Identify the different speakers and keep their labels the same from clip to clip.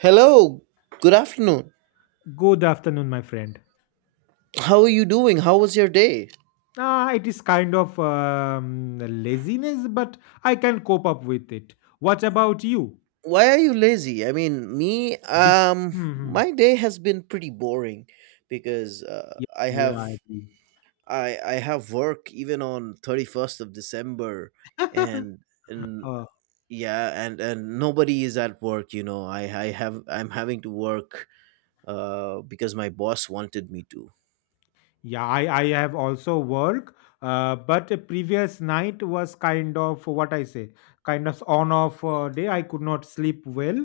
Speaker 1: Hello, good afternoon.
Speaker 2: Good afternoon, my friend.
Speaker 1: How are you doing? How was your day?
Speaker 2: It is kind of laziness, but I can cope up with it. What about you?
Speaker 1: Why are you lazy? I mean, me,
Speaker 2: Be- hmm
Speaker 1: my day has been pretty boring because
Speaker 2: Yeah,
Speaker 1: I
Speaker 2: yeah,
Speaker 1: have
Speaker 2: I agree.
Speaker 1: I I have work even on 31st of December and and
Speaker 2: Uh,
Speaker 1: yeah, and nobody is at work. I'm having to work because my boss wanted me to.
Speaker 2: I have also work, but the previous night was kind of what I say, kind of on off day. I could not sleep well.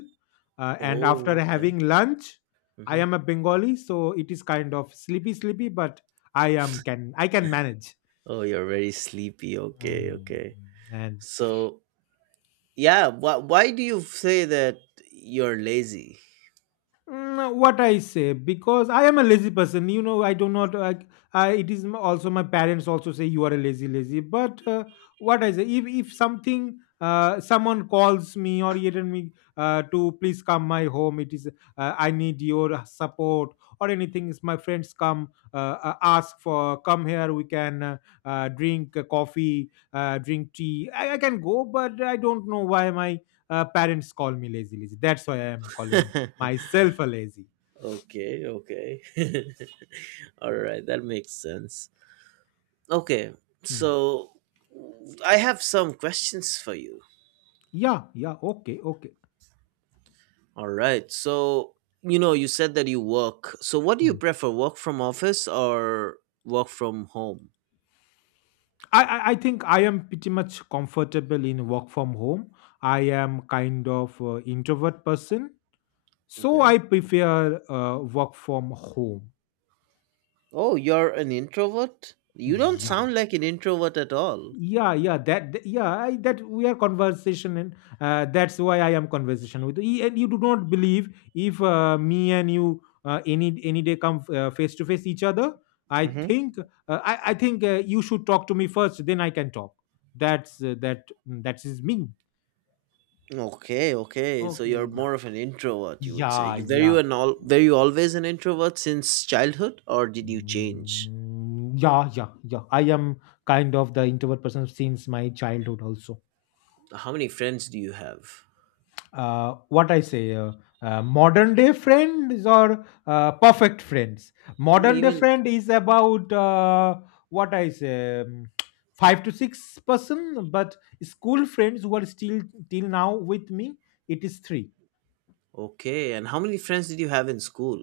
Speaker 2: And after
Speaker 1: Oh, okay.
Speaker 2: having lunch, I
Speaker 1: Mm-hmm.
Speaker 2: am a Bengali, so it is kind of sleepy, sleepy, but I can manage.
Speaker 1: Oh, you're very sleepy.
Speaker 2: Mm,
Speaker 1: Okay,
Speaker 2: mm,
Speaker 1: okay.
Speaker 2: mm. and
Speaker 1: So, yeah, why do you say that you're lazy?
Speaker 2: What I say because I am a lazy person. You know, I do not like. I it is m- Also my parents also say you are a lazy, lazy. But what I say, if something someone calls me or even me to please come my home, it is I need your support or anything. Is my friends come ask for come here? We can drink coffee, drink tea. I can go, but I don't know why my parents call me lazy, lazy. That's why I am calling
Speaker 1: Okay,
Speaker 2: myself a lazy.
Speaker 1: okay. All right, that makes sense. Okay,
Speaker 2: Hmm.
Speaker 1: so I have some questions for you.
Speaker 2: Yeah, yeah, okay, okay.
Speaker 1: All right, so you know, you said that you work. So, what do you
Speaker 2: Hmm.
Speaker 1: prefer, work from office or work from home?
Speaker 2: I think I am pretty much comfortable in work from home. I am kind of introvert person, so
Speaker 1: Okay.
Speaker 2: I prefer work from home.
Speaker 1: Oh, you're an introvert? You don't
Speaker 2: Yeah.
Speaker 1: sound like an introvert at all.
Speaker 2: yeah yeah that th- yeah I, that we are conversation and that's why I am conversation with you, and you do not believe if me and you any day come face to face each other. I think uh, i i think uh, you should talk to me first, then I can talk. That is me.
Speaker 1: Okay, okay. So you're
Speaker 2: Okay, yeah.
Speaker 1: more of an introvert, you would say.
Speaker 2: yeah
Speaker 1: You, were you
Speaker 2: yeah
Speaker 1: an all were you always an introvert since childhood, or did you change?
Speaker 2: Yeah, I am kind of the introvert person since my childhood also.
Speaker 1: How many friends do you have?
Speaker 2: What I say, modern day friends or perfect friends.
Speaker 1: No,
Speaker 2: Modern day
Speaker 1: even.
Speaker 2: friend is about what I say, five to six person, but school friends who are still till now with me, it is three.
Speaker 1: Okay. And how many friends did you have in school?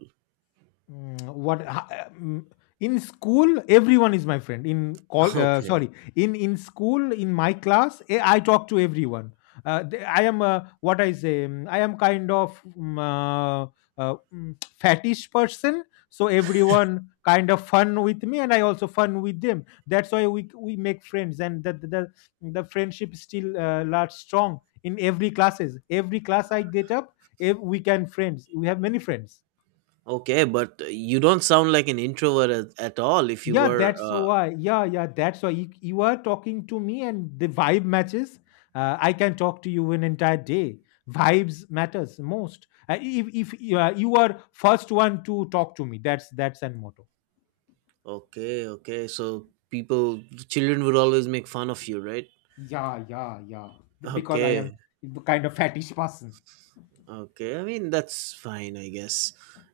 Speaker 2: Mm, what ha- um, in school everyone is my friend in call
Speaker 1: Okay,
Speaker 2: sorry in school in my class, I talk to everyone. I am kind of fattish person, so everyone kind of fun with me, and I also fun with them. That's why we make friends, and the friendship still large strong in every classes. Every class I get up. We can friends, we have many friends.
Speaker 1: okay. But you don't sound like an introvert at all. If you
Speaker 2: Yeah,
Speaker 1: were,
Speaker 2: that's why. Yeah, yeah, that's why you are talking to me, and the vibe matches. I can talk to you an entire day. Vibes matters most. If you are, you are first one to talk to me, that's an motto.
Speaker 1: okay, okay. So people, children would always make fun of you, right?
Speaker 2: Yeah, yeah, yeah. Because I am
Speaker 1: Okay.
Speaker 2: the kind of fetish person.
Speaker 1: Okay, I mean that's fine, I guess.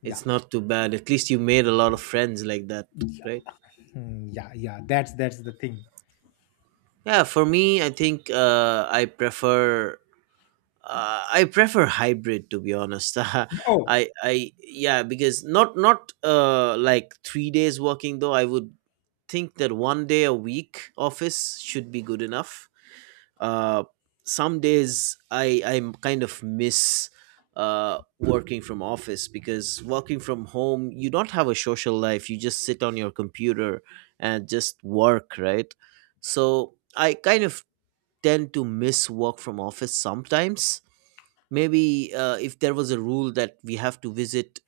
Speaker 2: Yeah,
Speaker 1: It's not too bad. At least you made a lot of friends like that, right?
Speaker 2: hmm, yeah, yeah. That's the thing.
Speaker 1: Yeah, for me, I think I prefer hybrid to be honest. I
Speaker 2: Oh,
Speaker 1: I yeah, because not like 3 days working though. I would think that one day a week office should be good enough. uh, some days I kind of miss working from office, because working from home you don't have a social life. You just sit on your computer and just work, right? So I kind of tend to miss work from office sometimes. Maybe if there was a rule that we have to visit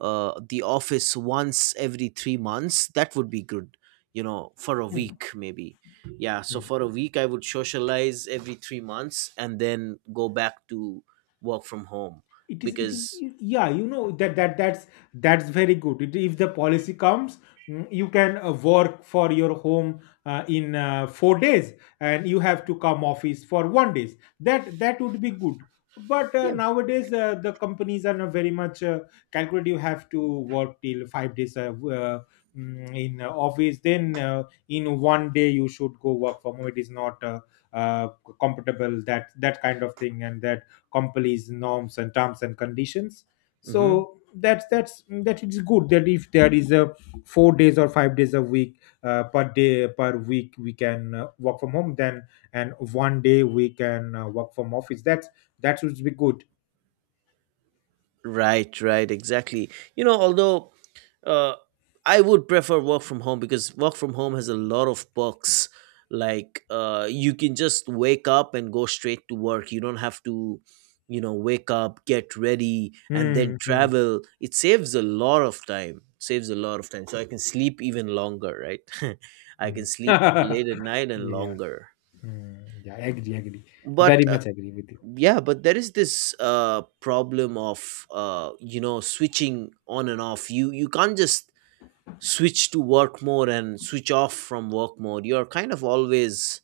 Speaker 1: the office once every 3 months, that would be good, for a
Speaker 2: hmm,
Speaker 1: week maybe. Yeah, so
Speaker 2: hmm.
Speaker 1: for a week, I would socialize every 3 months and then go back to work from home
Speaker 2: it is it
Speaker 1: because.
Speaker 2: is yeah, you know, that's very good. If the policy comes, you can work for your home in 4 days, and you have to come office for 1 days, that would be good. But
Speaker 1: Yeah.
Speaker 2: nowadays the companies are not very much calculate. You have to work till 5 days uh, in office, then in 1 day you should go work from home. It is not uh, compatible, that kind of thing, and that companies norms and terms and conditions.
Speaker 1: Mhm.
Speaker 2: So that it's good that if there is a 4 days or 5 days a week, per day per week we can work from home, then and 1 day we can work from office, that should be good.
Speaker 1: Right, right, exactly. You know, although uh, I would prefer work from home because work from home has a lot of perks. Like you can just wake up and go straight to work. You don't have to, wake up, get ready, and then
Speaker 2: Hmm, hmm,
Speaker 1: travel. It saves a lot of time. Saves a lot of time. So I can sleep even longer, right? I
Speaker 2: hmm.
Speaker 1: can sleep late at night and
Speaker 2: Yeah.
Speaker 1: longer.
Speaker 2: Hmm. Yeah, agree,
Speaker 1: But
Speaker 2: very much agree with you.
Speaker 1: yeah, but there is this problem of switching on and off. You can't just switch to work mode and switch off from work mode. You're kind of always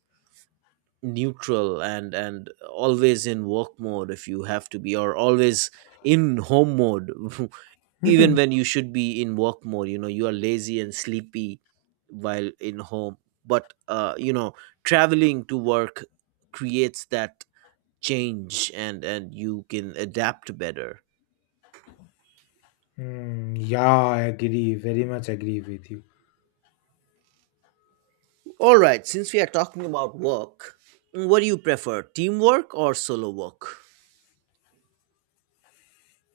Speaker 1: neutral and always in work mode if you have to be, or always in home mode. Even when you should be in work mode, you are lazy and sleepy while in home. But traveling to work creates that change, and you can adapt better.
Speaker 2: Hmm, yeah, I agree, very much agree with you.
Speaker 1: All right, since we are talking about work, what do you prefer, teamwork or solo work?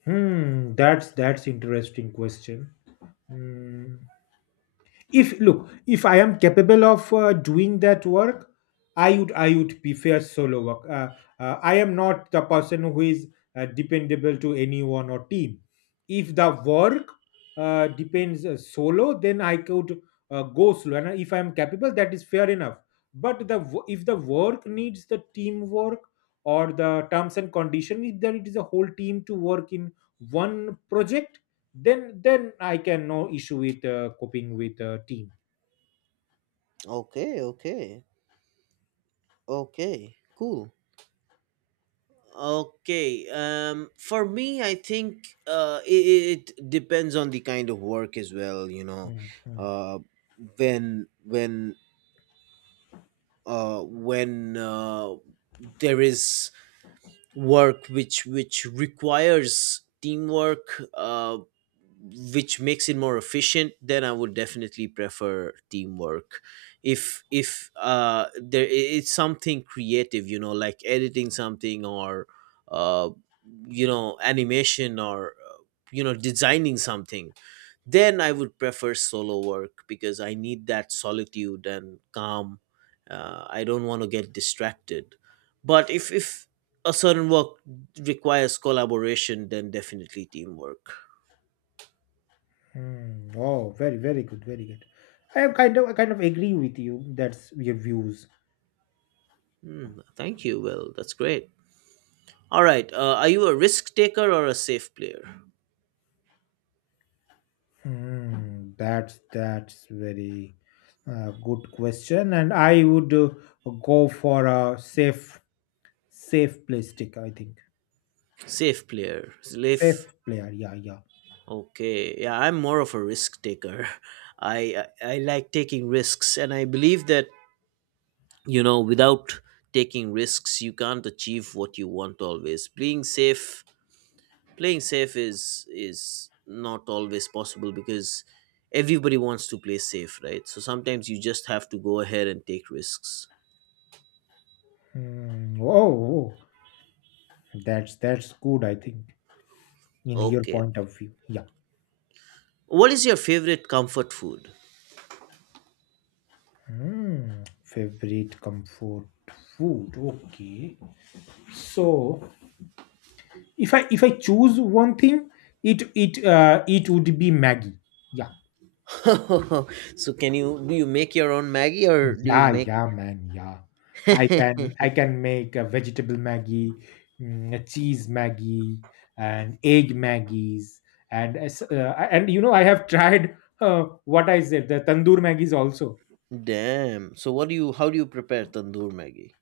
Speaker 2: Hmm, that's interesting question. Hmm. If I am capable of doing that work, I would prefer solo work. I am not the person who is dependable to anyone or team. If the work depends solo, then I could go slow, and if I am capable, that is fair enough. But if the work needs the teamwork, or the terms and condition, if there it is a whole team to work in one project, then I can no issue with coping with team.
Speaker 1: Okay, okay. Okay, cool. Okay, for me, I think it depends on the kind of work as well.
Speaker 2: Mhm. Mm.
Speaker 1: uh when when when there is work which requires teamwork, which makes it more efficient, then I would definitely prefer teamwork. If it's something creative, like editing something, or uh animation, or designing something, then I would prefer solo work because I need that solitude and calm. I don't want to get distracted, but if a certain work requires collaboration, then definitely teamwork.
Speaker 2: Mm. Oh, very good, very good. I am kind of, I kind of agree with you. That's your views.
Speaker 1: Hmm, thank you, Will. That's great. All right. Are you a risk taker or a safe player?
Speaker 2: That's very good question, and I would go for a safe, safe play stick. I think
Speaker 1: Safe player.
Speaker 2: safe
Speaker 1: Safe.
Speaker 2: player. Yeah, yeah.
Speaker 1: Okay. Yeah, I'm more of a risk taker. I like taking risks, and I believe that without taking risks, you can't achieve what you want always. Being safe, playing safe is not always possible because everybody wants to play safe, right? So sometimes you just have to go ahead and take risks.
Speaker 2: Mm, oh, oh, that's good. I think in your
Speaker 1: Okay,
Speaker 2: point of view. Yeah.
Speaker 1: what is your favorite comfort food?
Speaker 2: Mm, favorite comfort food. Okay. So if I choose one thing, it would be Maggie. Yeah.
Speaker 1: So can you do you make your own maggie, or do you
Speaker 2: Yeah,
Speaker 1: make...
Speaker 2: yeah, man. Yeah. I can make a vegetable Maggie, a cheese Maggie, and egg Maggies, and and you know I have tried what I said the tandoor Maggies also.
Speaker 1: Damn, so what do you how do you prepare tandoor maggie?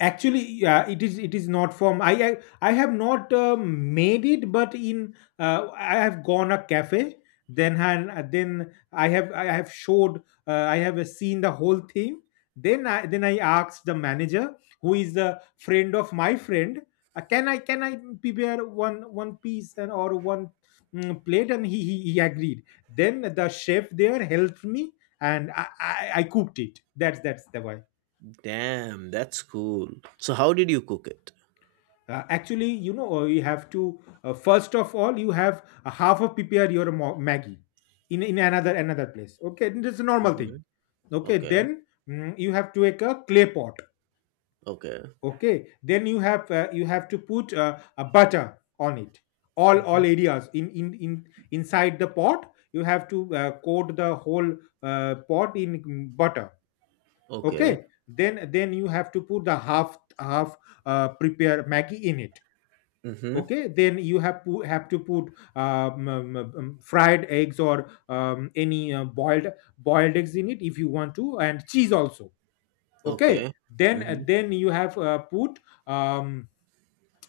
Speaker 2: Actually Yeah, it is not from I have not made it. But in I have gone a cafe, then I have showed, I have seen the whole thing. Then I asked the manager, who is the friend of my friend. Can I prepare one piece, and or one, plate? And he agreed. Then the chef there helped me, and I cooked it. That's the way.
Speaker 1: Damn, that's cool. So how did you cook it?
Speaker 2: Actually, you know, you have to first of all, you have a half of prepare your Maggie in another place. Okay, this is a normal
Speaker 1: Mm-hmm.
Speaker 2: thing. Okay,
Speaker 1: Okay.
Speaker 2: then you have to take a clay pot.
Speaker 1: Okay.
Speaker 2: Okay, then you have to put a butter on it. All
Speaker 1: Mm-hmm.
Speaker 2: areas in inside the pot. You have to coat the whole pot in butter.
Speaker 1: Okay.
Speaker 2: Okay, then you have to put the half prepare Maggie in it.
Speaker 1: Mm-hmm.
Speaker 2: Okay, then you have have to put fried eggs, or any boiled eggs in it, if you want to, and cheese also. Okay,
Speaker 1: Okay. Mm-hmm.
Speaker 2: then you have put um,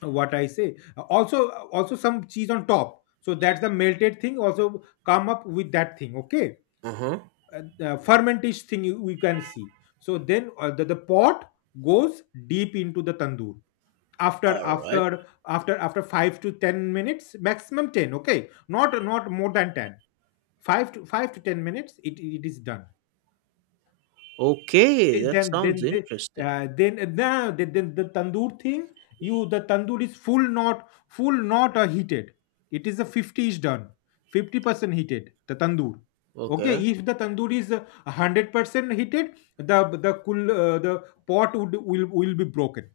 Speaker 2: what I say, also also some cheese on top, so that's the melted thing also come up with that thing. Okay.
Speaker 1: Uh-huh.
Speaker 2: Fermentish thing you, we can see. So then the pot goes deep into the tandoor, after
Speaker 1: All right.
Speaker 2: 5 to 10 minutes, maximum 10. Okay, not not more than 10. 5 to 10 minutes it is done.
Speaker 1: Okay, that sounds
Speaker 2: Then the-
Speaker 1: interesting.
Speaker 2: then No, the tandoor thing, you the tandoor is full, not full, not heated. It is a 50 is done, 50% heated the tandoor. Okay,
Speaker 1: Okay.
Speaker 2: if the tandoor is 100% heated, the the pot would will be broken.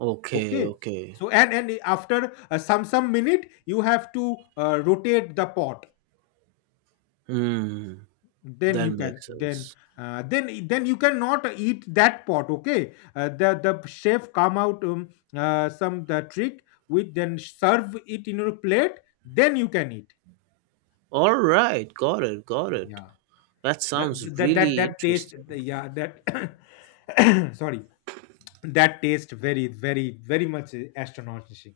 Speaker 1: Okay,
Speaker 2: Okay.
Speaker 1: okay.
Speaker 2: So, and after some minute you have to rotate the pot,
Speaker 1: Hmm,
Speaker 2: then
Speaker 1: that
Speaker 2: you can.
Speaker 1: makes sense.
Speaker 2: Then you cannot eat that pot. Okay. The chef come out, some the trick, with then serve it in your plate. Then you can eat.
Speaker 1: All right, got it, got it.
Speaker 2: Yeah.
Speaker 1: That
Speaker 2: that
Speaker 1: sounds really
Speaker 2: that taste
Speaker 1: interesting.
Speaker 2: yeah, that sorry, that taste very very very much astonishing,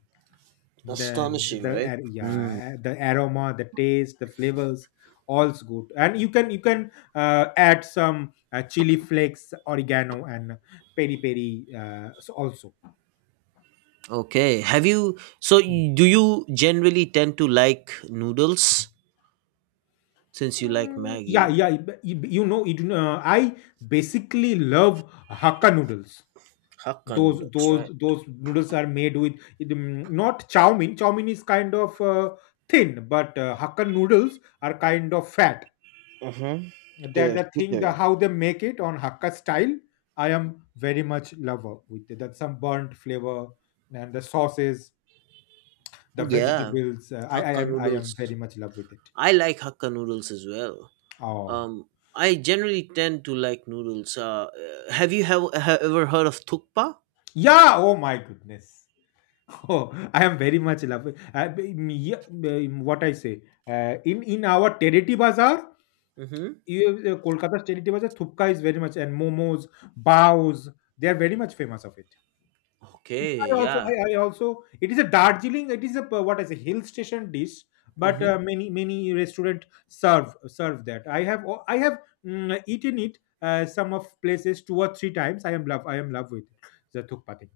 Speaker 2: then
Speaker 1: Astonishing, right? Hmm.
Speaker 2: yeah, the aroma, the taste, the flavors all's good. And you can add some chili flakes, oregano, and peri peri so also.
Speaker 1: Okay. Have you so
Speaker 2: Mm.
Speaker 1: y- Do you generally tend to like noodles since you like
Speaker 2: Mm, yeah,
Speaker 1: Maggie?
Speaker 2: yeah. But you know it, I basically love hakka noodles.
Speaker 1: Hakka
Speaker 2: those
Speaker 1: noodles, right?
Speaker 2: those those noodles are made with not chow mein. Chow mein is kind of thin, but hakka noodles are kind of fat.
Speaker 1: Mm-hmm.
Speaker 2: That
Speaker 1: They're
Speaker 2: the thing, the
Speaker 1: thicker.
Speaker 2: how they make it on hakka style. I am very much lover with it. That some burnt flavor, and the sauces, the
Speaker 1: Yeah,
Speaker 2: vegetables.
Speaker 1: Hakka
Speaker 2: I am
Speaker 1: noodles.
Speaker 2: very much love with it.
Speaker 1: I like Hakka noodles as well.
Speaker 2: Oh.
Speaker 1: Um, I generally tend to like noodles. Have ever heard of tukpa?
Speaker 2: Yeah, oh my goodness. Oh, I am very much love yeah, what I say, in our territory bazaar,
Speaker 1: Mm-hmm.
Speaker 2: Kolkata's territory bazaar, thupka is very much, and momos, bows, they are very much famous of it.
Speaker 1: Okay, yeah.
Speaker 2: It is a Darjeeling. It is a what is a hill station dish, but
Speaker 1: Mm-hmm.
Speaker 2: many restaurant serve that. I have eaten it some of places two or three times. I am love with it. The thukpati.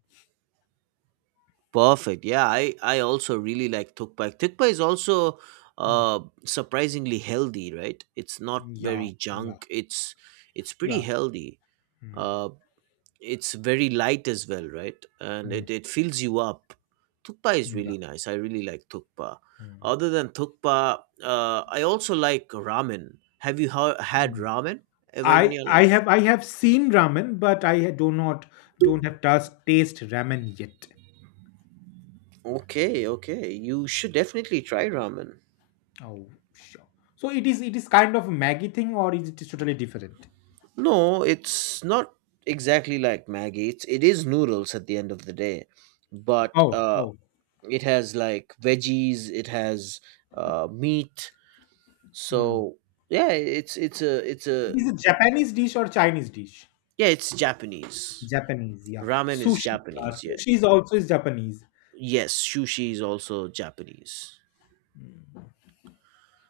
Speaker 1: Perfect. Yeah, I also really like tukpa. Tukpa is also
Speaker 2: Mm.
Speaker 1: uh surprisingly healthy, right? It's not
Speaker 2: Yeah,
Speaker 1: very
Speaker 2: yeah,
Speaker 1: junk. It's pretty
Speaker 2: yeah.
Speaker 1: healthy.
Speaker 2: Mm,
Speaker 1: Uh, it's very light as well, right? And
Speaker 2: mm,
Speaker 1: it fills you up. Thukpa is
Speaker 2: yeah.
Speaker 1: really nice. I really like thukpa.
Speaker 2: mm,
Speaker 1: Other than thukpa, I also like ramen. Have you had
Speaker 2: mm.
Speaker 1: ramen ever in
Speaker 2: I
Speaker 1: your
Speaker 2: I
Speaker 1: life?
Speaker 2: have I have seen ramen, but I do not don't have taste ramen yet.
Speaker 1: Okay, okay. You should definitely try ramen.
Speaker 2: Oh, sure. So it is kind of Maggie thing, or is it totally different?
Speaker 1: No, it's not exactly like Maggie. It is noodles at the end of the day, but
Speaker 2: Oh, oh,
Speaker 1: it has like veggies. It has meat.
Speaker 2: oh.
Speaker 1: So yeah, it's a.
Speaker 2: It is a Japanese dish or Chinese dish?
Speaker 1: Yeah, it's Japanese.
Speaker 2: Japanese, yeah.
Speaker 1: Ramen is
Speaker 2: Sushi. Yeah.
Speaker 1: Japanese. Yeah.
Speaker 2: Sushi is also is Japanese.
Speaker 1: Yes, sushi is also Japanese.
Speaker 2: Mm.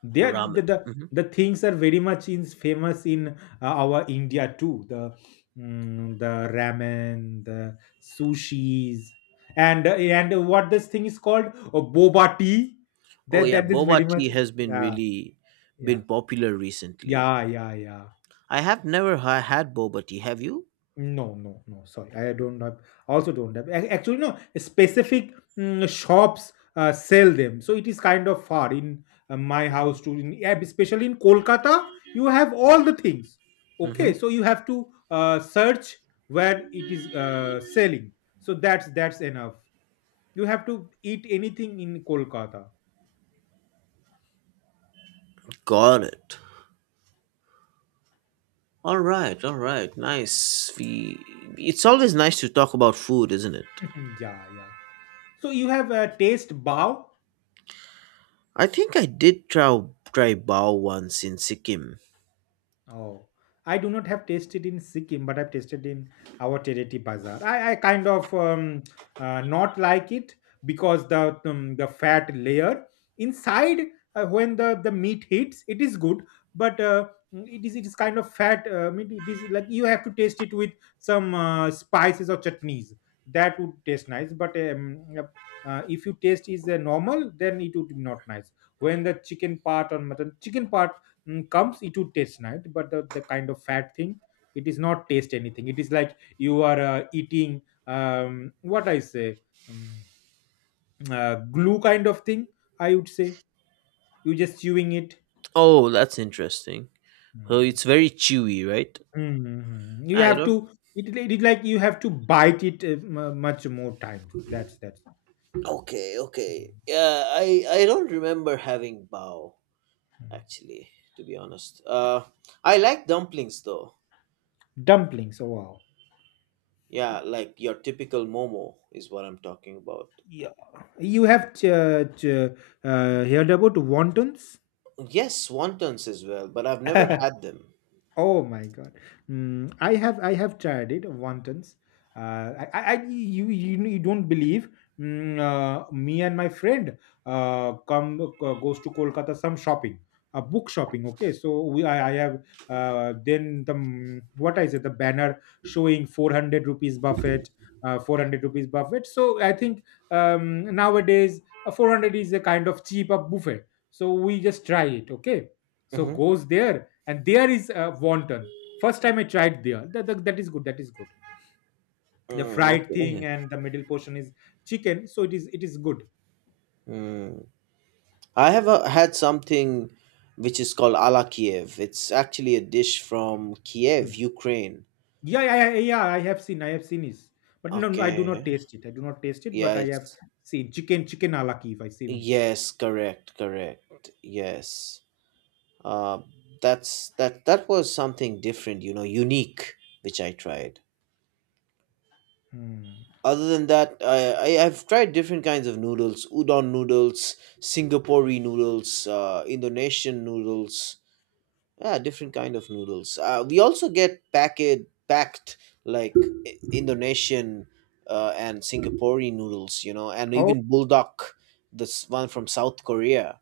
Speaker 2: They are,
Speaker 1: Ramen.
Speaker 2: the, the
Speaker 1: Mhm.
Speaker 2: the things are very much in famous in our India too. The ramen, the sushis, and what this thing is called? Oh, boba tea.
Speaker 1: Oh
Speaker 2: That
Speaker 1: yeah,
Speaker 2: that is very
Speaker 1: boba tea
Speaker 2: much.
Speaker 1: has been
Speaker 2: Yeah,
Speaker 1: really
Speaker 2: yeah,
Speaker 1: been popular recently.
Speaker 2: yeah, yeah, yeah.
Speaker 1: I have never had boba tea. Have you?
Speaker 2: No, no, no. Sorry, I don't have. Also, don't have. Actually, no. Specific shops sell them, so it is kind of far in my
Speaker 1: Hmm.
Speaker 2: house to, in, yeah, especially in Kolkata. You have all the things.
Speaker 1: Hmm.
Speaker 2: Okay, so you have to search where it is selling. So that's enough. You have to eat anything in Kolkata.
Speaker 1: Got it. All right. All right. Nice. We. It's always nice to talk about food, isn't it?
Speaker 2: Yeah, yeah. So you have a taste bao.
Speaker 1: I think I did try bao once in Sikkim.
Speaker 2: Oh, I do not have tasted in Sikkim, but I've tasted in our Tereti Bazaar. I kind of not like it because the fat layer inside when the meat hits, it is good, but it is kind of fat. I mean, it is like you have to taste it with some spices or chutneys. That would taste nice, but yep, if you taste is normal, then it would be not nice. When the chicken part or mutton chicken part comes it would taste nice, but the kind of fat thing, it is not taste anything. It is like you are eating what I say um, glue kind of thing, I would say. You just chewing it.
Speaker 1: Oh, that's interesting. So
Speaker 2: Mm.
Speaker 1: it's very chewy, right?
Speaker 2: Mhm. You
Speaker 1: I
Speaker 2: have
Speaker 1: don't.
Speaker 2: to, it like you have to bite it much more times. That's
Speaker 1: Okay, okay. Yeah, I don't remember having bao
Speaker 2: Mhm.
Speaker 1: actually, to be honest. I like dumplings though.
Speaker 2: dumplings, oh wow.
Speaker 1: Yeah, like your typical momo is what I'm talking about.
Speaker 2: Yeah, you have heard about wontons?
Speaker 1: Yes, wontons as well, but I've never had them.
Speaker 2: Oh my God. I have tried it wontons. You don't believe. Me and my friend come goes to Kolkata some shopping, book shopping. Okay, so I have what I said, the banner showing 400 rupees buffet, 400 rupees buffet. So I think nowadays 400 is a kind of cheap buffet. So we just try it. Okay, so
Speaker 1: Mm-hmm.
Speaker 2: goes there and there is wonton. First time I tried there, that is good, that is good. The
Speaker 1: Mm,
Speaker 2: fried
Speaker 1: okay.
Speaker 2: thing and the middle portion is chicken, so it is good.
Speaker 1: Mm. I have had something which is called ala Kiev. It's actually a dish from Kiev,
Speaker 2: Mm.
Speaker 1: Ukraine.
Speaker 2: Yeah, I have seen I have seen this, but no, no, I do not
Speaker 1: Okay.
Speaker 2: taste it, I do not taste it,
Speaker 1: Yeah,
Speaker 2: but I have
Speaker 1: it's
Speaker 2: seen chicken alaki if I seen it.
Speaker 1: yes, correct, correct. Yes. uh, that that was something different, unique, which I tried.
Speaker 2: Hmm.
Speaker 1: Other than that, I've tried different kinds of noodles. Udon noodles, Singaporean noodles, Indonesian noodles. Yeah, different kind of noodles. We also get packet packed like Indonesian and Singaporean noodles, and
Speaker 2: oh
Speaker 1: even Bulldog, this one from South Korea.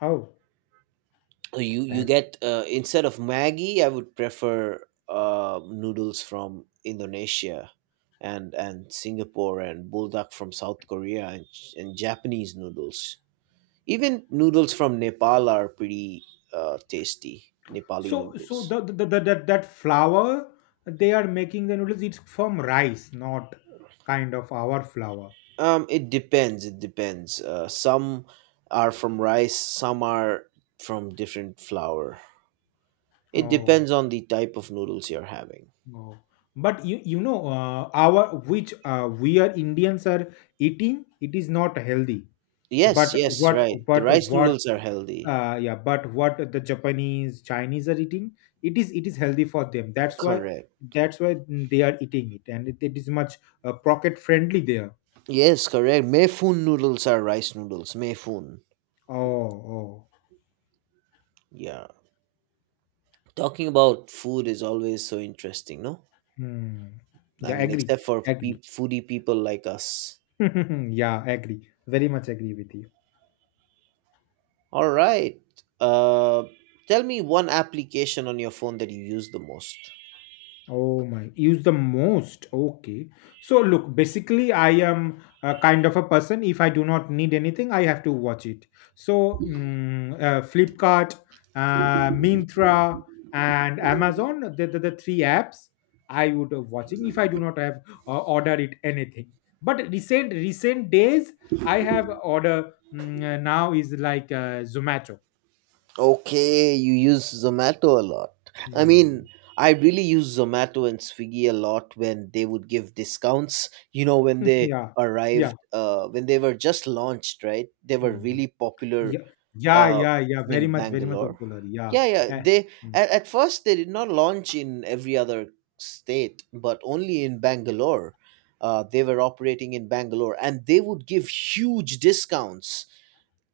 Speaker 2: oh
Speaker 1: You
Speaker 2: that
Speaker 1: get instead of Maggie, I would prefer noodles from Indonesia and Singapore, and Bulldog from South Korea, and Japanese noodles. Even noodles from Nepal are pretty tasty. Nepali
Speaker 2: so, so
Speaker 1: noodles.
Speaker 2: the that that flour, they are making the noodles, it's from rice, not kind of our flour.
Speaker 1: It depends. It depends. Some are from rice. Some are from different flour. It
Speaker 2: Oh,
Speaker 1: depends on the type of noodles you're having.
Speaker 2: oh, but you know our which we are Indians are eating, it is not healthy.
Speaker 1: Yes, yes, right. The
Speaker 2: But
Speaker 1: rice
Speaker 2: what
Speaker 1: noodles are healthy.
Speaker 2: yeah, but what the Japanese Chinese are eating, it is healthy for them.
Speaker 1: Correct.
Speaker 2: They are eating it and it is much pocket friendly there.
Speaker 1: Yes, correct. Mefun noodles are rice noodles. Mefun.
Speaker 2: Oh oh
Speaker 1: Yeah. Talking about food is always so interesting, no?
Speaker 2: hmm.
Speaker 1: I
Speaker 2: Yeah,
Speaker 1: mean,
Speaker 2: agree,
Speaker 1: except for
Speaker 2: agree.
Speaker 1: peop foodie people like us.
Speaker 2: Yeah, agree, very much agree with you.
Speaker 1: All right. Uh, Tell me one application on your phone that you use the most.
Speaker 2: Oh my, use the most. Okay. So look, basically I am a kind of a person, if I do not need anything I have to watch it. So Flipkart, Mintra and Amazon, the three apps I would watching if I do not have order it anything. But recent days I have order now is like Zomato.
Speaker 1: Okay, you use Zomato a lot. I mean,
Speaker 2: Hmm.
Speaker 1: I really use Zomato and Swiggy a lot when they would give discounts. You know, when they
Speaker 2: Yeah. Yeah.
Speaker 1: arrived, when they were just launched, right? They were
Speaker 2: Hmm.
Speaker 1: really popular
Speaker 2: Yeah. Yeah,
Speaker 1: uh,
Speaker 2: yeah, yeah. Very
Speaker 1: in
Speaker 2: much, very much
Speaker 1: Bangalore.
Speaker 2: popular. Yeah.
Speaker 1: Yeah, yeah.
Speaker 2: Eh,
Speaker 1: They
Speaker 2: mm,
Speaker 1: at first they did not launch in every other state, but only in Bangalore. They were operating in Bangalore, and they would give huge discounts.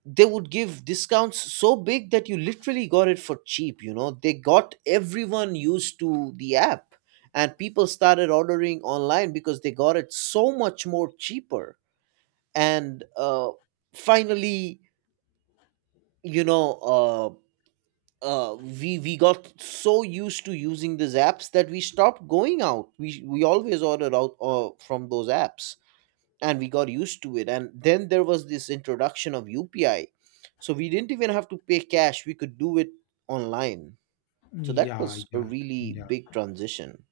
Speaker 1: They would give discounts so big that you literally got it for cheap. You know, they got everyone used to the app, and people started ordering online because they got it so much more cheaper. And finally, you know, uh, we got so used to using these apps that we stopped going out. We always ordered out from those apps, and we got used to it. And then there was this introduction of UPI, so we didn't even have to pay cash. We could do it online. So that
Speaker 2: Yeah,
Speaker 1: was a
Speaker 2: yeah,
Speaker 1: really
Speaker 2: yeah,
Speaker 1: big transition.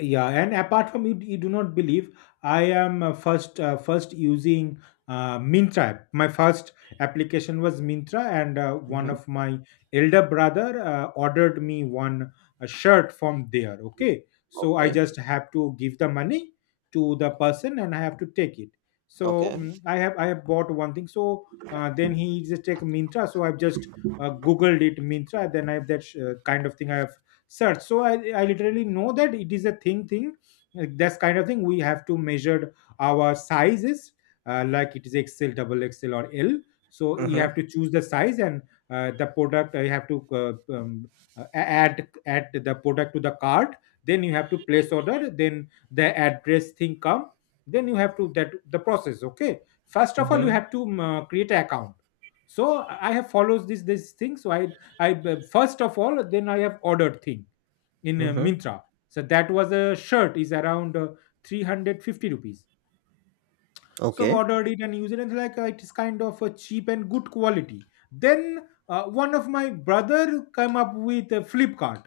Speaker 2: yeah. And apart from, you do not believe, I am first using Mintra. My first application was Mintra, and one
Speaker 1: Mm-hmm.
Speaker 2: of my elder brother ordered me one shirt from there, okay. So I
Speaker 1: Okay.
Speaker 2: just have to give the money to the person and I have to take it. So
Speaker 1: Okay.
Speaker 2: I have bought one thing, so then he just take Mintra. So I've just googled it Mintra, then I have that kind of thing, I have search. So I literally know that it is a thin thing, like that's kind of thing we have to measure our sizes, like it is XL, double XL, or L. So you
Speaker 1: Mm-hmm.
Speaker 2: have to choose the size and the product, you have to add the product to the cart, then you have to place order, then the address thing come, then you have to that the process. Okay, first of all you
Speaker 1: Mm-hmm.
Speaker 2: have to create an account. So I have follows this thing. So first of all, then I have ordered thing in
Speaker 1: Mm-hmm.
Speaker 2: Mintra. So that was a shirt is around 350 rupees. So I've
Speaker 1: Okay.
Speaker 2: ordered it and used it, and like it is kind of cheap and good quality. Then one of my brother came up with a Flipkart.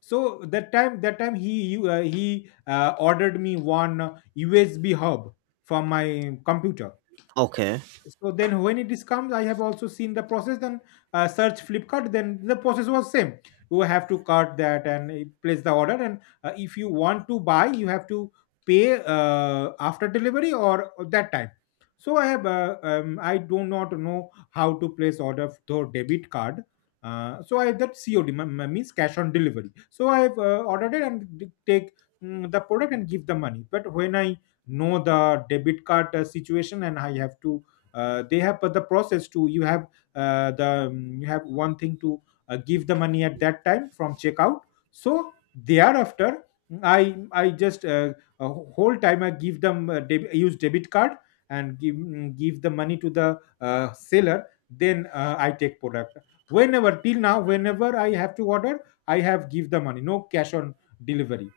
Speaker 2: So that time he ordered me one USB hub from my computer.
Speaker 1: Okay.
Speaker 2: So then when it is comes, I have also seen the process. Then search Flipkart, then the process was same. You have to cut that and place the order, and if you want to buy, you have to pay after delivery or that time. So I have I do not know how to place order through debit card. So I have that COD, means cash on delivery. So I have ordered it and take the product and give the money. But when I know the debit card situation, and I have to they have but the process to you have the you have one thing to give the money at that time from checkout. So thereafter I just uh, whole time I give them use debit card, and give give the money to the seller, then I take product. Whenever, till now, whenever I have to order, I have give the money, no cash on delivery.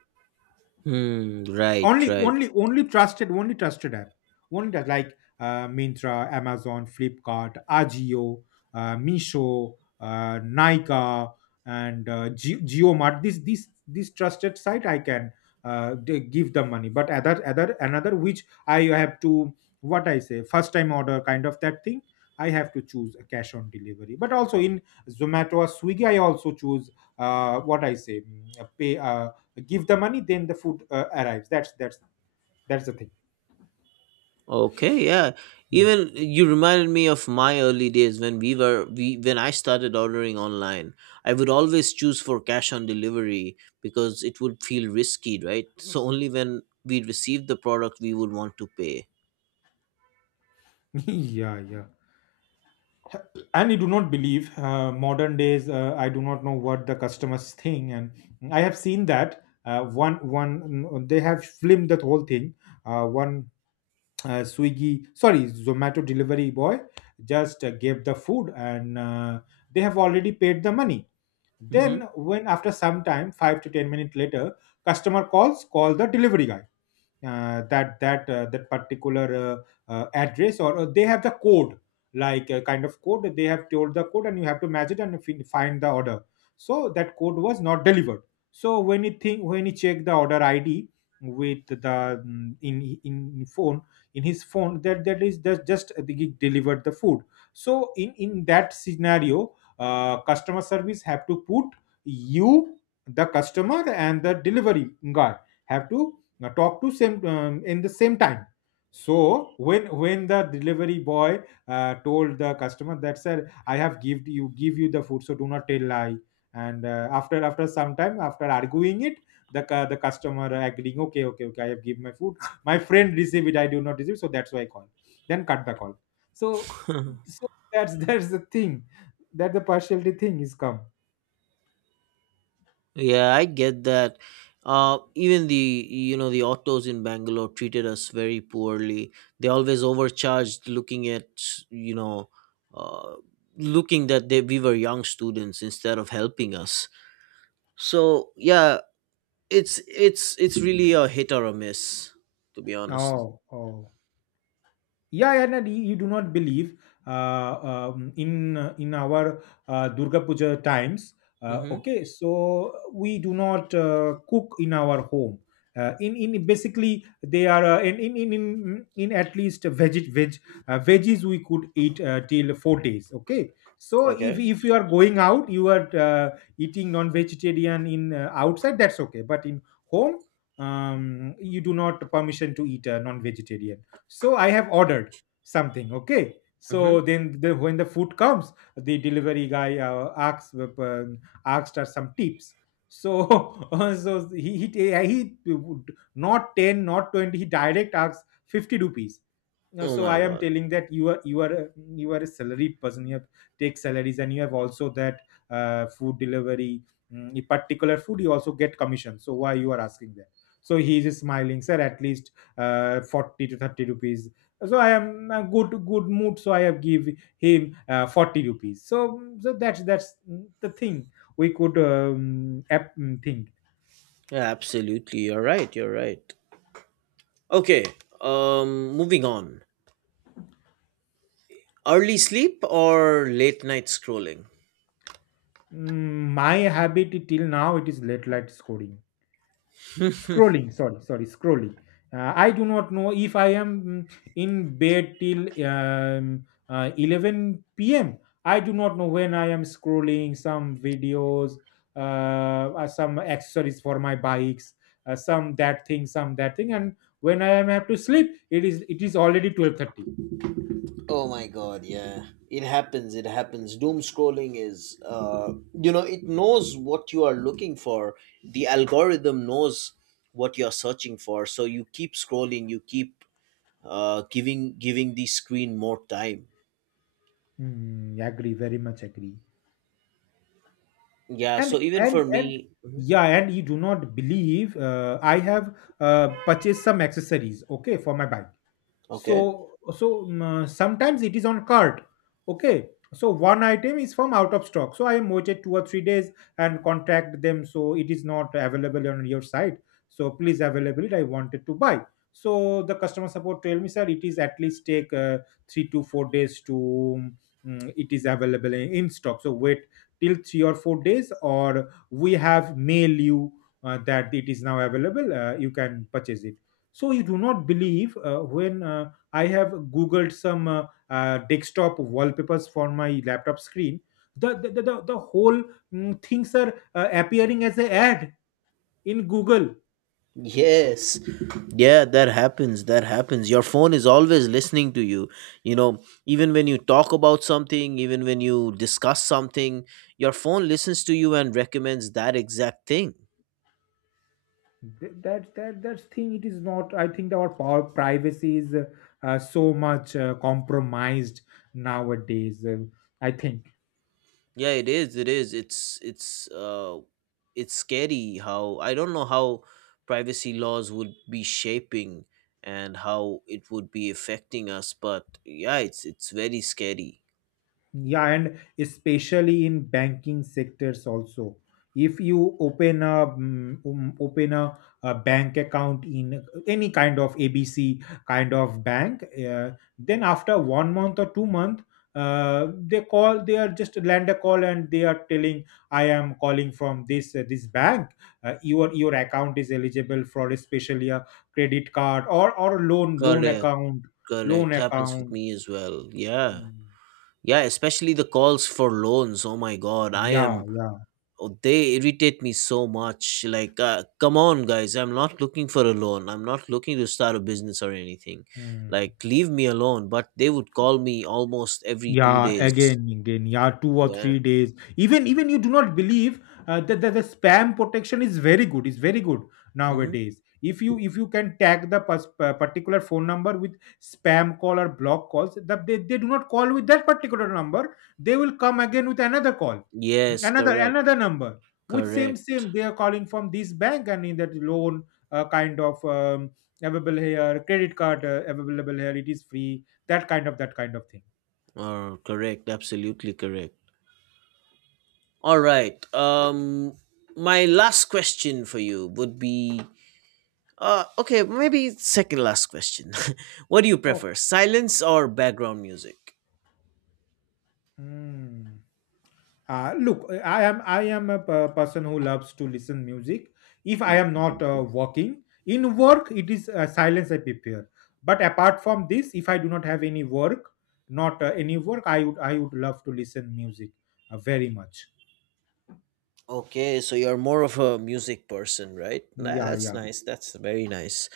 Speaker 1: Hmm. Right.
Speaker 2: Only,
Speaker 1: Right.
Speaker 2: only, only trusted app. Only that, like Myntra, Amazon, Flipkart, Ajio, Misho, Nika, and JioMart. This trusted site, I can give the money. But another which I have to what I say, first time order kind of that thing, I have to choose a cash on delivery. But also in Zomato or Swiggy, I also choose what I say, mm, a pay, give the money, then the food arrives. That's the thing.
Speaker 1: Okay, yeah.
Speaker 2: Yeah.
Speaker 1: Even you reminded me of my early days when we were we when I started ordering online. I would always choose for cash on delivery because it would feel risky, right? So only when we received the product we would want to pay.
Speaker 2: Yeah, yeah. And I do not believe modern days, I do not know what the customers think. And I have seen that they have filmed that whole thing. One Swiggy, sorry, Zomato delivery boy just gave the food, and they have already paid the money.
Speaker 1: Hmm.
Speaker 2: Then when after some time 5 to 10 minutes later, customer call the delivery guy, that particular address, or they have the code, like a kind of code. They have told the code and you have to match it and find the order. So that code was not delivered. So when you think when you check the order ID with the in phone, in his phone, that that is that just the delivered the food. So in that scenario, customer service have to put you, the customer and the delivery guy, have to talk to same in the same time. So when the delivery boy told the customer that, sir, I have give you the food, so do not tell lie. And after some time, after arguing it, the the customer agreeing, okay, okay, okay, I have give my food, my friend receive it, I do not receive, so that's why I call, then cut the call. so so that's the thing, that the partiality thing is come.
Speaker 1: Yeah, I get that. Even the you know the autos in Bangalore treated us very poorly. They always overcharged, looking at you know, uh, looking that we were young students instead of helping us. So yeah, it's really a hit or a miss, to be honest.
Speaker 2: oh oh yeah, yeah, no, you do not believe in our Durga Puja times,
Speaker 1: Mm-hmm.
Speaker 2: okay, so we do not cook in our home, in basically they are in At least veg veggies, we could eat till 4 days, okay. So if
Speaker 1: Okay.
Speaker 2: if you are going out, you are eating non vegetarian in outside, that's okay, but in home, you do not permission to eat non vegetarian. So I have ordered something, okay, so
Speaker 1: Mm-hmm.
Speaker 2: then when the food comes, the delivery guy asks asked us some tips. So so he would, not 10, not 20, he direct asks 50 rupees. Now,
Speaker 1: Oh
Speaker 2: so
Speaker 1: my
Speaker 2: I am
Speaker 1: god.
Speaker 2: telling that you are a salaried person, you have take salaries, and you have also that food delivery, a particular food, you also get commission, so why you are asking that? So he is smiling, sir, at least 40 to 30 rupees. So I am good mood, so I have give him 40 rupees, so that's the thing we could think.
Speaker 1: Yeah, absolutely. You're right. You're right. Okay. Moving on. Early sleep or late night scrolling?
Speaker 2: My habit till now, it is late light scoring
Speaker 1: Oh
Speaker 2: scrolling, sorry scrolling. I do not know if I am in bed till 11 p.m. I do not know when I am scrolling some videos, some accessories for my bikes, some that thing, some that thing, and when I am have to sleep, it is already 12:30.
Speaker 1: my god, yeah. It happens, it happens. Doom scrolling is it knows what you are looking for. The algorithm knows what you're searching for. So you keep scrolling, you keep giving the screen more time.
Speaker 2: Mm, agree, very much agree.
Speaker 1: Yeah,
Speaker 2: and
Speaker 1: so even
Speaker 2: and
Speaker 1: for
Speaker 2: and
Speaker 1: me. Mhm.
Speaker 2: yeah, and you do not believe I have purchased some accessories, okay, for my bike.
Speaker 1: Okay.
Speaker 2: So so sometimes it is on cart, okay, so one item is from out of stock, so I am waited 2 or 3 days and contact them, so it is not available on your site, so please available it, I wanted to buy. So the customer support tell me, sir, it is at least take 3 to 4 days to it is available in stock, so wait till 3 or 4 days, or we have mail you that it is now available, you can purchase it. So you do not believe when I have googled some desktop wallpapers for my laptop screen, the whole things are appearing as a ad in Google.
Speaker 1: Yes. Yeah, that happens. That happens. Your phone is always listening to you. You know, even when you talk about something, even when you discuss something, your phone listens to you and recommends that exact thing.
Speaker 2: That thing, it is not, I think our power privacy is so much compromised nowadays, I think.
Speaker 1: Yeah, it is. It is. It's it's scary. How, I don't know how privacy laws would be shaping and how it would be affecting us, but yeah, it's very scary.
Speaker 2: Yeah, and especially in banking sectors also, if you open a bank account in any kind of ABC kind of bank, then after 1 month or 2 month, they call, they are just land a call and they are telling, I am calling from this this bank, your account is eligible for especially a credit card or loan
Speaker 1: Correct,
Speaker 2: account, loan
Speaker 1: correct. Happens with
Speaker 2: account.
Speaker 1: me as well. Yeah.
Speaker 2: Mm.
Speaker 1: Yeah, especially the calls for loans. Oh my god, I
Speaker 2: Yeah,
Speaker 1: am,
Speaker 2: yeah.
Speaker 1: oh, they irritate me so much. Like come on guys, I'm not looking for a loan, I'm not looking to start a business or anything.
Speaker 2: 嗯。
Speaker 1: Like leave me alone, but they would call me almost every two
Speaker 2: yeah
Speaker 1: days
Speaker 2: again, yeah, two or
Speaker 1: Yeah.
Speaker 2: three days even you do not believe that the spam protection is very good. It's very good
Speaker 1: Mm-hmm.
Speaker 2: nowadays. If you can tag the particular phone number with spam call or block calls, that they do not call with that particular number, they will come again with another call,
Speaker 1: Yes, correct.
Speaker 2: another number, with
Speaker 1: Correct.
Speaker 2: same, they are calling from this bank and in that loan kind of, available here, credit card available here, it is free, that kind of thing.
Speaker 1: Or correct, absolutely correct. All right. Um, my last question for you would be, okay, maybe second last question. What do you
Speaker 2: Oh.
Speaker 1: prefer, silence or background music?
Speaker 2: Hmm. Look, I am a person who loves to listen music. If I am not working in work, it is silence I prepare. But apart from this, if I do not have any work, not any work, I would love to listen music very much.
Speaker 1: Okay, so you're more of a music person, right? Nah,
Speaker 2: Yeah,
Speaker 1: that's
Speaker 2: yeah.
Speaker 1: nice. That's very nice.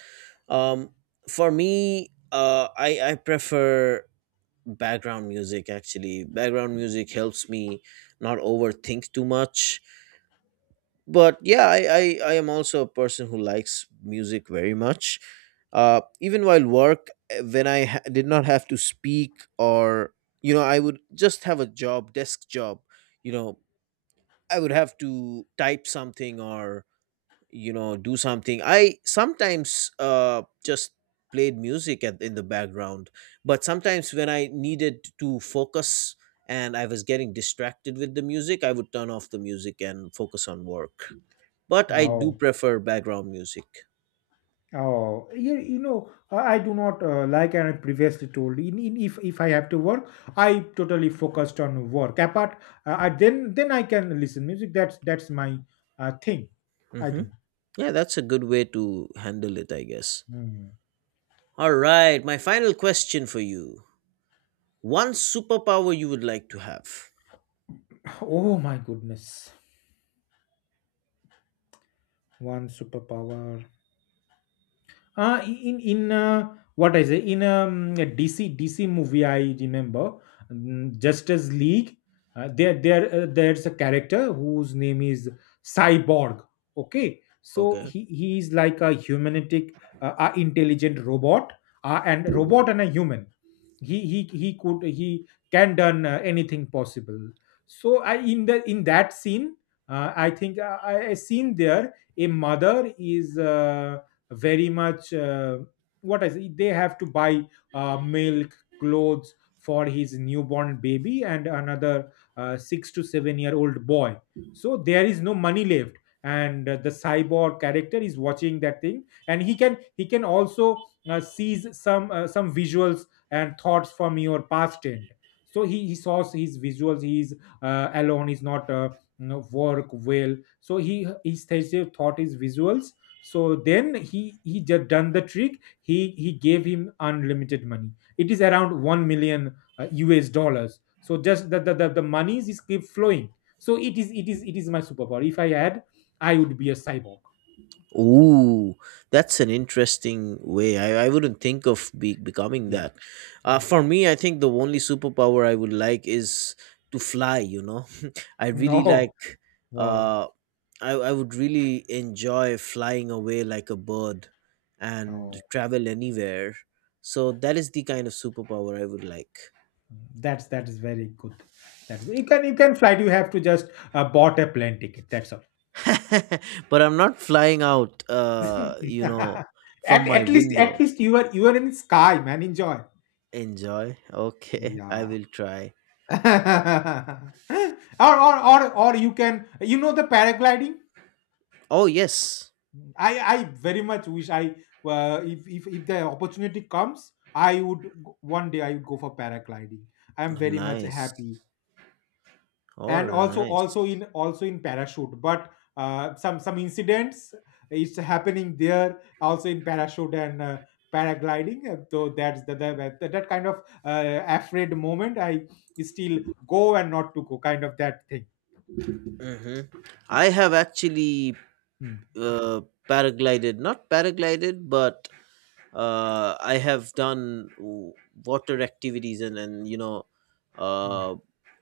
Speaker 1: Um, for me, I prefer background music, actually. Background music helps me not overthink too much. But yeah, I am also a person who likes music very much. Even while work, when I did not have to speak or you know, I would just have a job, desk job. You know, I would have to type something or you know, do something. I sometimes just played music at, in the background. But sometimes when I needed to focus and I was getting distracted with the music, I would turn off the music and focus on work. But I do
Speaker 2: Oh.
Speaker 1: prefer background music.
Speaker 2: Oh, I do not like I previously told. In if I have to work, I totally focused on work. Apart, I, then I can listen music. That's my thing. I
Speaker 1: Hmm.
Speaker 2: think.
Speaker 1: Yeah, that's a good way to handle it, I guess.
Speaker 2: Hmm.
Speaker 1: All right, my final question for you, one superpower you would like to have.
Speaker 2: Oh my goodness, one superpower. In What I say in, a DC movie I remember, Justice League, there's a character whose name is Cyborg. Okay, so
Speaker 1: Okay.
Speaker 2: he is like a humanistic intelligent robot, and robot and a human, he could he can done anything possible. So I in the in that scene, I think I seen there, a mother is very much what is it? They have to buy milk, clothes for his newborn baby and another 6 to 7 year old boy. So there is no money left, and the Cyborg character is watching that thing, and he can also sees some visuals and thoughts from your past end. So he saw his visuals, he's alone, he's not work well, so he his Theseus thought his visuals. So then he just done the trick, he gave him unlimited money, it is around 1 million US dollars, so just the monies is keep flowing. So it is my superpower, if I had, I would be a Cyborg.
Speaker 1: Ooh, that's an interesting way. I wouldn't think of becoming
Speaker 2: Yeah,
Speaker 1: that.
Speaker 2: yeah.
Speaker 1: For me, I think the only superpower I would like is to fly, you know. I really
Speaker 2: No,
Speaker 1: like,
Speaker 2: no,
Speaker 1: uh, I would really enjoy flying away like a bird and
Speaker 2: no.
Speaker 1: travel anywhere. So that is the kind of superpower I would like.
Speaker 2: That is very good. That you can fly. You have to just bought a plane ticket. That's all.
Speaker 1: But I'm not flying out, you know, from
Speaker 2: at
Speaker 1: my
Speaker 2: at
Speaker 1: window.
Speaker 2: least you are in sky, man. Enjoy.
Speaker 1: Enjoy. Okay, I
Speaker 2: Yeah.
Speaker 1: will try.
Speaker 2: Or you can, the paragliding.
Speaker 1: Oh yes,
Speaker 2: I very much wish I, if the opportunity comes, one day I would go for paragliding. I'm very much
Speaker 1: nice.
Speaker 2: happy,
Speaker 1: Oh
Speaker 2: and
Speaker 1: nice.
Speaker 2: also in parachute, but some incidents, it's happening there also in parachute and paragliding. So that's that kind of afraid moment, I still, go and not to go kind of that thing.
Speaker 1: Hmm. I have actually
Speaker 2: Hmm,
Speaker 1: uh, paraglided, not paraglided, but I have done water activities and you know,
Speaker 2: hmm.
Speaker 1: uh,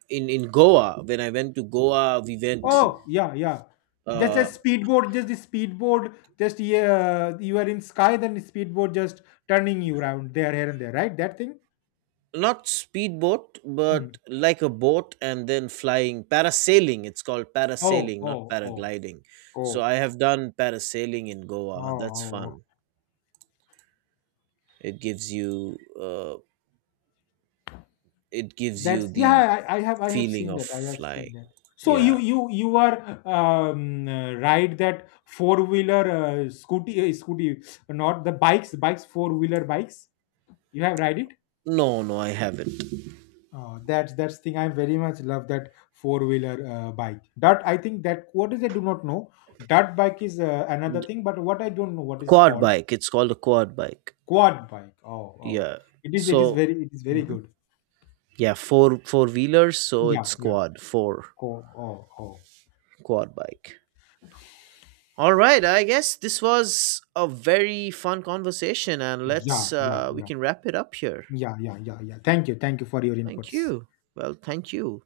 Speaker 1: in Goa. When I went to Goa, we went,
Speaker 2: Oh, yeah, yeah, just a
Speaker 1: uh,
Speaker 2: speedboard, just the speedboard just yeah, you are in sky, then the speedboard just turning you around, there, here and there, right, that thing.
Speaker 1: not speedboat but
Speaker 2: Hmm.
Speaker 1: like a boat and then flying parasailing. It's called
Speaker 2: Oh,
Speaker 1: parasailing, not
Speaker 2: oh, oh,
Speaker 1: paragliding.
Speaker 2: oh,
Speaker 1: So I have done parasailing in
Speaker 2: oh,
Speaker 1: Goa. That's
Speaker 2: oh. Oh.
Speaker 1: fun. It gives you it gives you
Speaker 2: That's,
Speaker 1: the
Speaker 2: yeah. I have
Speaker 1: feeling
Speaker 2: seen
Speaker 1: of
Speaker 2: that. I have
Speaker 1: flying.
Speaker 2: seen that. So
Speaker 1: Yeah.
Speaker 2: you are right, that four wheeler scooty, not the bikes, four wheeler bikes. You have ride it.
Speaker 1: No, no, I haven't.
Speaker 2: Oh, that's thing. I very much love that four wheeler bike. That I think that what is I do not know. That bike is another thing, but what I don't know what is
Speaker 1: Quad
Speaker 2: called
Speaker 1: bike, it's called a quad bike.
Speaker 2: quad bike. Oh, oh,
Speaker 1: Yeah. So.
Speaker 2: it is very
Speaker 1: Mhm.
Speaker 2: good.
Speaker 1: Yeah, four wheelers, so
Speaker 2: Yeah,
Speaker 1: it's
Speaker 2: yeah.
Speaker 1: quad four.
Speaker 2: Oh, oh, oh.
Speaker 1: Quad bike. All right, I guess this was a very fun conversation, and
Speaker 2: Yeah,
Speaker 1: let's
Speaker 2: yeah,
Speaker 1: we
Speaker 2: yeah.
Speaker 1: can wrap it up here.
Speaker 2: Yeah, yeah, yeah, thank you, for your
Speaker 1: Thank
Speaker 2: inputs.
Speaker 1: you. Well, thank you.